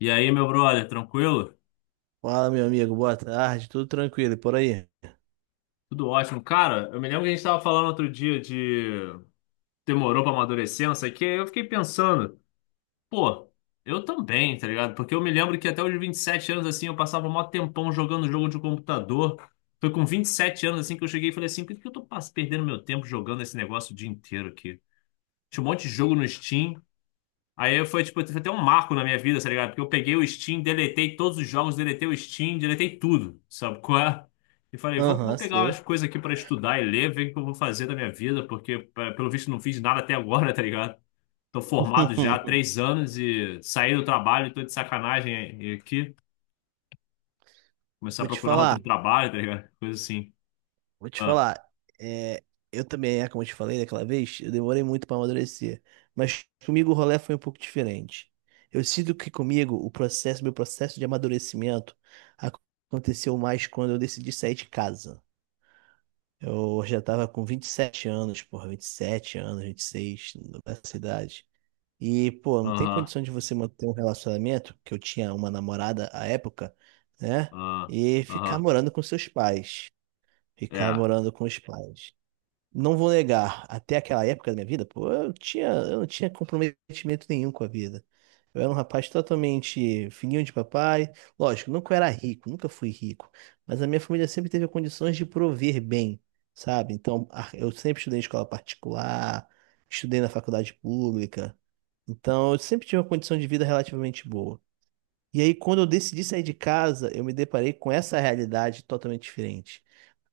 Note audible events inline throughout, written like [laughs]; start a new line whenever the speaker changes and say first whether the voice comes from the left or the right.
left: E aí, meu brother, tranquilo?
right: Fala, meu amigo, boa tarde, tudo tranquilo e por aí?
left: Tudo ótimo. Cara, eu me lembro que a gente tava falando outro dia de demorou pra amadurecer, não sei o quê. Eu fiquei pensando, pô, eu também, tá ligado? Porque eu me lembro que até os 27 anos, assim, eu passava mó tempão jogando jogo de computador. Foi com 27 anos, assim, que eu cheguei e falei assim, por que que eu tô perdendo meu tempo jogando esse negócio o dia inteiro aqui? Tinha um monte de jogo no Steam. Aí foi, tipo, foi até um marco na minha vida, tá ligado? Porque eu peguei o Steam, deletei todos os jogos, deletei o Steam, deletei tudo, sabe qual é? E falei, vou, vou
right: Aham,
left: pegar umas
right: sei.
left: coisas aqui pra estudar e ler, ver o que eu vou fazer da minha vida, porque pelo visto não fiz nada até agora, [laughs] tá ligado? Tô formado já há
right: [laughs]
left: 3 anos e saí do trabalho, tô de sacanagem e aqui, começar a
right: Vou te
left: procurar outro
right: falar,
left: trabalho, tá ligado? Coisa assim.
right: vou te
left: Ah,
right: falar. É, eu também, como eu te falei daquela vez, eu demorei muito para amadurecer. Mas comigo o rolê foi um pouco diferente. Eu sinto que comigo meu processo de amadurecimento ac- aconteceu mais quando eu decidi sair de casa. Eu já estava com 27 anos, porra, 27 anos, 26 nessa idade. E, pô, não tem
left: aham,
right: condição de você manter um relacionamento, que eu tinha uma namorada à época, né?
left: ah,
right: E ficar
left: aham,
right: morando com seus pais. Ficar
left: é,
right: morando com os pais. Não vou negar, até aquela época da minha vida, pô, eu não tinha comprometimento nenhum com a vida. Eu era um rapaz totalmente filhinho de papai. Lógico, nunca era rico, nunca fui rico. Mas a minha família sempre teve condições de prover bem, sabe? Então, eu sempre estudei em escola particular, estudei na faculdade pública. Então, eu sempre tive uma condição de vida relativamente boa. E aí, quando eu decidi sair de casa, eu me deparei com essa realidade totalmente diferente.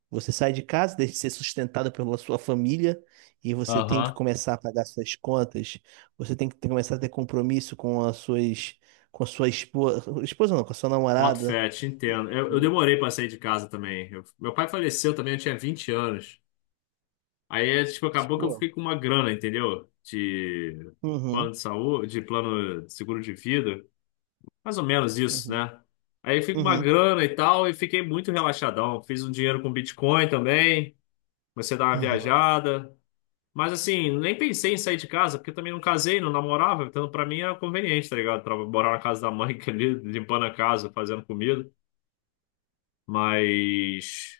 right: Você sai de casa, deixa de ser sustentado pela sua família, e você tem que
left: aham.
right: começar a pagar suas contas, você tem que começar a ter compromisso com as suas, com a sua esposa, esposa não, com a sua
left: Boto
right: namorada.
left: fé, te entendo. Eu
right: E,
left: demorei pra sair de casa também. Meu pai faleceu também, eu tinha 20 anos. Aí, é, tipo, acabou que eu
right: pô,
left: fiquei com uma grana, entendeu? De plano
right: uhum,
left: de saúde, de plano de seguro de vida. Mais ou menos isso,
right: uhum,
left: né? Aí fico com uma
right: uhum,
left: grana e tal, e fiquei muito relaxadão. Fiz um dinheiro com Bitcoin também. Comecei a dar uma
right: uhum.
left: viajada. Mas assim, nem pensei em sair de casa, porque eu também não casei, não namorava. Então, pra mim era conveniente, tá ligado? Pra morar na casa da mãe, [laughs] ali, limpando a casa, fazendo comida. Mas.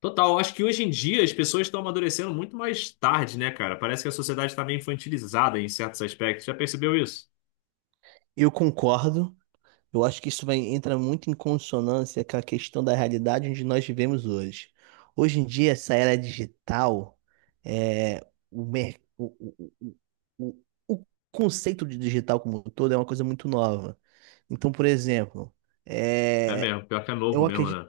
left: Total, acho que hoje em dia as pessoas estão amadurecendo muito mais tarde, né, cara? Parece que a sociedade está meio infantilizada em certos aspectos. Já percebeu isso?
right: Eu concordo. Eu acho que entra muito em consonância com a questão da realidade onde nós vivemos hoje. Hoje em dia, essa era digital, é, o, mer- o, o, o o conceito de digital como um todo é uma coisa muito nova. Então, por exemplo,
left: É
right: é,
left: mesmo, pior que é novo
right: eu
left: mesmo,
right: acredito
left: né?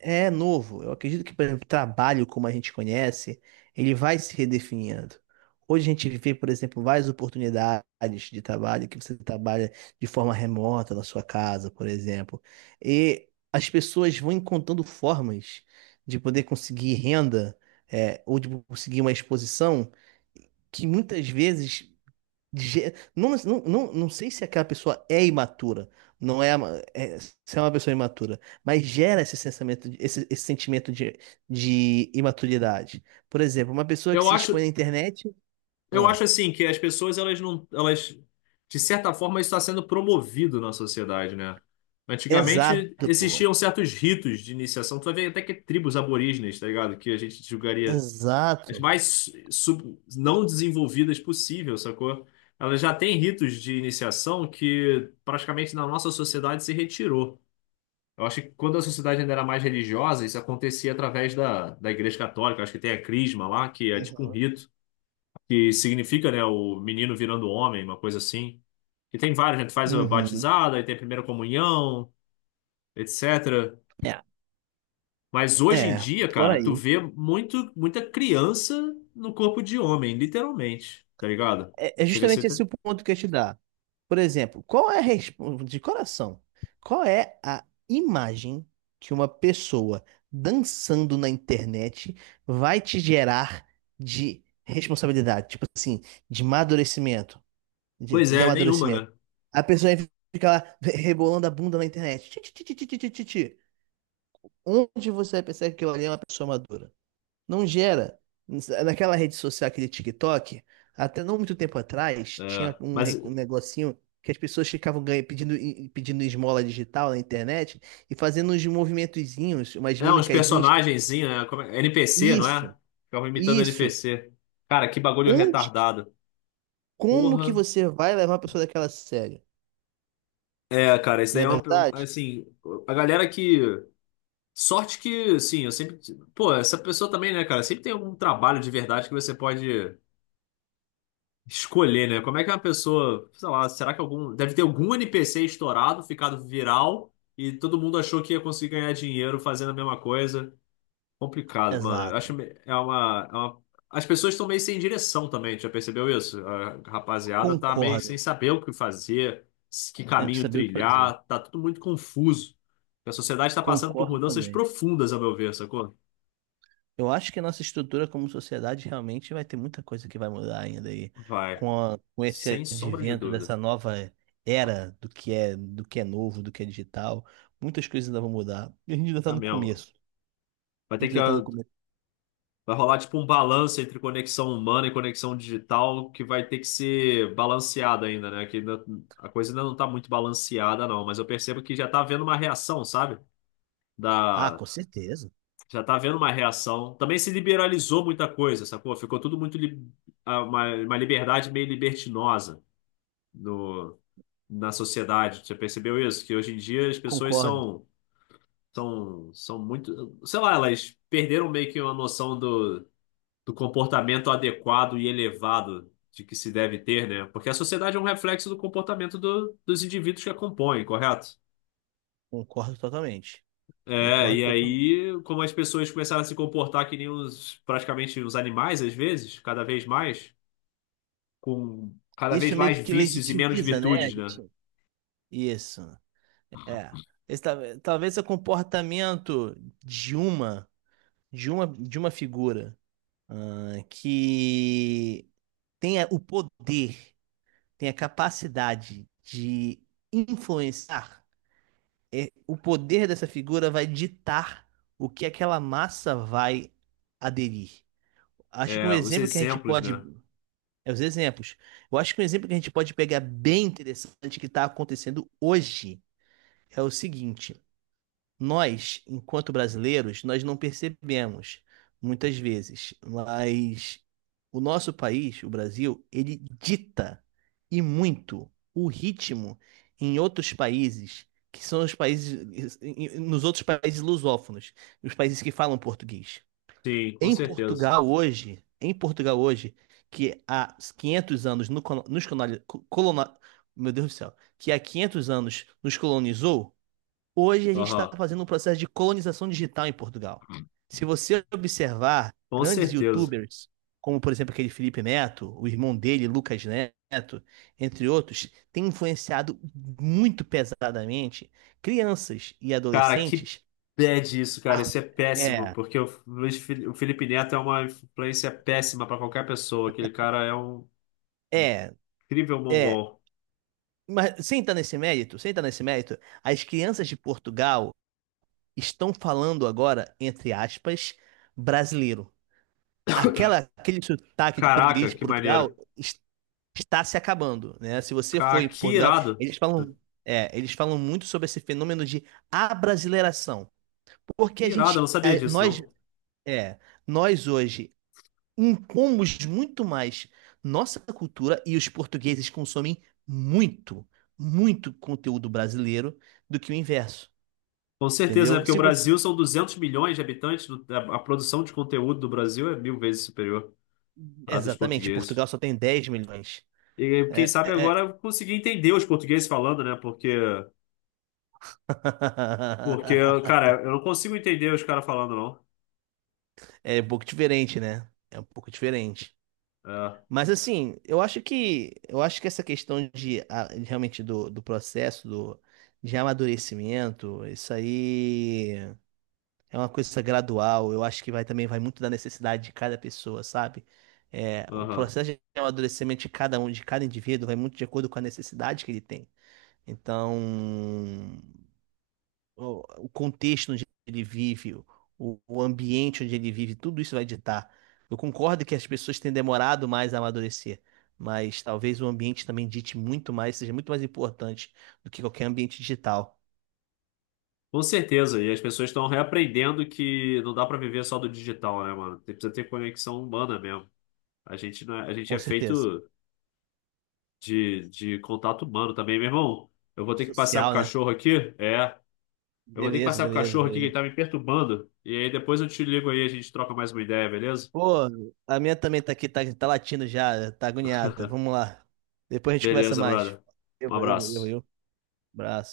right: é novo. Eu acredito que, por exemplo, trabalho como a gente conhece, ele vai se redefinindo. Hoje a gente vê, por exemplo, várias oportunidades de trabalho que você trabalha de forma remota na sua casa, por exemplo. E as pessoas vão encontrando formas de poder conseguir renda, ou de conseguir uma exposição que muitas vezes Não, não, não, não sei se aquela pessoa é imatura, não é, ama- é- se é uma pessoa imatura, mas gera esse sensamento, esse sentimento de imaturidade. Por exemplo, uma pessoa que
left: Eu
right: se expõe
left: acho,
right: na internet.
left: eu
right: Ah,
left: acho assim que as pessoas, elas não, elas, de certa forma, isso está sendo promovido na sociedade, né? Antigamente
right: exato, pô.
left: existiam certos ritos de iniciação. Tu vai ver até que tribos aborígenes, tá ligado? Que a gente julgaria as
right: Exato.
left: mais não desenvolvidas possível, sacou? Ela já tem ritos de iniciação que praticamente na nossa sociedade se retirou. Eu acho que quando a sociedade ainda era mais religiosa, isso acontecia através da Igreja Católica. Eu acho que tem a crisma lá, que é tipo um
right: Uhum.
left: rito, que significa, né, o menino virando homem, uma coisa assim. E tem vários, né? Tu faz a
right: Uhum.
left: batizada, aí tem a primeira comunhão, etc.
right: É,
left: Mas hoje em
right: é,
left: dia,
right: por
left: cara, tu
right: aí.
left: vê muito, muita criança no corpo de homem, literalmente, tá ligado?
right: É
left: Chega a ser,
right: justamente
left: até-.
right: esse o ponto que eu ia te dar. Por exemplo, qual é a resp- de coração? Qual é a imagem que uma pessoa dançando na internet vai te gerar de responsabilidade? Tipo assim, de amadurecimento,
left: Pois
right: de
left: é, nenhuma,
right: amadurecimento.
left: né?
right: A pessoa fica lá rebolando a bunda na internet. Ti, ti, ti, ti, ti, ti, ti, ti. Onde você vai pensar que aquilo ali é uma pessoa madura? Não gera. Naquela rede social, aquele TikTok, até não muito tempo atrás, tinha
left: É, mas
right: um negocinho que as pessoas pedindo, pedindo esmola digital na internet e fazendo uns movimentozinhos, umas
left: é uns
right: mimicazinhas.
left: personagenzinhos, né? NPC, não é?
right: Isso,
left: Ficavam imitando
right: isso.
left: NPC. Cara, que bagulho
right: Onde, que-
left: retardado.
right: como que
left: Porra.
right: você vai levar a pessoa daquela a sério?
left: É, cara, isso
right: Não
left: daí
right: é
left: é uma.
right: verdade?
left: Assim, a galera que. Sorte que, assim, eu sempre. Pô, essa pessoa também, né, cara? Sempre tem algum trabalho de verdade que você pode escolher, né? Como é que uma pessoa, sei lá, será que algum, deve ter algum NPC estourado, ficado viral e todo mundo achou que ia conseguir ganhar dinheiro fazendo a mesma coisa? Complicado, mano. Eu acho
right: Exato.
left: é uma, as pessoas estão meio sem direção também, já percebeu isso? A rapaziada tá meio
right: Concordo.
left: sem saber o que fazer, que
right: Tem que
left: caminho
right: saber o que fazer.
left: trilhar, tá tudo muito confuso. A sociedade está passando por
right: Concordo
left: mudanças
right: também.
left: profundas, a meu ver, sacou?
right: Eu acho que a nossa estrutura como sociedade realmente vai ter muita coisa que vai mudar ainda aí
left: Vai,
right: com, com
left: sem
right: esse
left: sombra de
right: advento
left: dúvida.
right: dessa nova era do que é novo, do que é digital. Muitas coisas ainda vão mudar. E a gente ainda está
left: Tá
right: no
left: mesmo.
right: começo.
left: Vai
right: A
left: ter
right: gente
left: que
right: ainda está no começo.
left: Vai rolar tipo um balanço entre conexão humana e conexão digital que vai ter que ser balanceado ainda, né? Que a coisa ainda não tá muito balanceada, não. Mas eu percebo que já tá havendo uma reação, sabe?
right: Ah,
left: Da,
right: com certeza.
left: Já tá havendo uma reação. Também se liberalizou muita coisa, sacou? Ficou tudo muito. Uma liberdade meio libertinosa no, na sociedade. Você percebeu isso? Que hoje em dia as pessoas
right: Concordo.
left: são. São muito. Sei lá, elas perderam meio que uma noção do comportamento adequado e elevado de que se deve ter, né? Porque a sociedade é um reflexo do comportamento dos indivíduos que a compõem, correto?
right: Concordo totalmente.
left: É,
right: Concordo
left: e
right: totalmente.
left: aí, como as pessoas começaram a se comportar que nem os, praticamente os animais, às vezes, cada vez mais, com cada vez
right: Isso meio
left: mais
right: que
left: vícios e menos
right: legitimiza, né? A
left: virtudes, né?
right: gente? Isso. É. Talvez o comportamento de uma, de uma figura que o poder, tem a capacidade de influenciar, o poder dessa figura vai ditar o que aquela massa vai aderir. Acho que um
left: É, os
right: exemplo que a gente
left: exemplos,
right: pode.
left: né?
right: É os exemplos. Eu acho que um exemplo que a gente pode pegar bem interessante que está acontecendo hoje é o seguinte. Nós, enquanto brasileiros, nós não percebemos muitas vezes, mas o nosso país, o Brasil, ele dita e muito o ritmo em outros países, que são os países, nos outros países lusófonos, os países que falam português.
left: Sim, com certeza.
right: Em Portugal hoje, que há 500 anos no, colo- nos colonizou, meu Deus do céu, que há 500 anos nos colonizou. Hoje a gente está
left: Aham,
right: fazendo um processo de colonização digital em Portugal. Se você observar
left: com
right: grandes
left: certeza.
right: YouTubers, como por exemplo aquele Felipe Neto, o irmão dele, Lucas Neto, entre outros, tem influenciado muito pesadamente crianças e
left: Cara, que
right: adolescentes.
left: bad isso, cara.
right: a-
left: Isso é péssimo,
right: é,
left: porque o o Felipe Neto é uma influência péssima pra qualquer pessoa. Aquele cara é um
right: é,
left: incrível
right: é.
left: mongol.
right: Mas sem estar nesse mérito, sem estar nesse mérito, as crianças de Portugal estão falando agora, entre aspas, brasileiro. Aquele sotaque de português
left: Caraca,
right: de
left: que
right: Portugal
left: maneiro.
right: está se acabando, né? Se você foi para
left: Que
right: Portugal,
left: irado.
right: eles falam, eles falam muito sobre esse fenômeno de abrasileiração, porque
left: Que
right: a
left: irado, eu não
right: gente,
left: sabia disso, não.
right: é, nós hoje impomos muito mais nossa cultura e os portugueses consomem muito, muito conteúdo brasileiro do que o inverso,
left: Com certeza, né?
right: entendeu?
left: Porque o
right: Se você,
left: Brasil são 200 milhões de habitantes. A produção de conteúdo do Brasil é 1.000 vezes superior à dos
right: exatamente,
left: portugueses.
right: Portugal só tem 10 milhões.
left: E quem sabe agora
right: É.
left: eu consegui entender os portugueses falando, né? Porque,
right: [laughs]
left: cara, eu não consigo entender os caras falando, não.
right: É um pouco diferente, né? É um pouco diferente.
left: É,
right: Mas assim, eu acho que essa questão realmente do processo de amadurecimento, isso aí é uma coisa gradual. Eu acho que vai também vai muito da necessidade de cada pessoa, sabe? É, o
left: aham.
right: processo de amadurecimento de cada um, de cada indivíduo, vai muito de acordo com a necessidade que ele tem. Então, o contexto onde ele vive, o ambiente onde ele vive, tudo isso vai ditar. Eu concordo que as pessoas têm demorado mais a amadurecer, mas talvez o ambiente também dite muito mais, seja muito mais importante do que qualquer ambiente digital,
left: Com certeza, e as pessoas estão reaprendendo que não dá para viver só do digital, né, mano? Você precisa ter conexão humana mesmo. A gente não é, a gente
right: com
left: é
right: certeza.
left: feito de contato humano também, meu irmão. Eu vou ter que passear com o
right: Social, né?
left: cachorro aqui? É. Eu vou ter que
right: Beleza,
left: passear com o
right: beleza,
left: cachorro aqui que ele
right: beleza.
left: tá me perturbando. E aí depois eu te ligo aí, a gente troca mais uma ideia, beleza?
right: Pô, a minha também tá aqui, tá latindo já, tá agoniada. Vamos lá. Depois a gente conversa
left: Beleza,
right: mais.
left: brother. Um
right: Eu,
left: abraço.
right: eu. Abraço.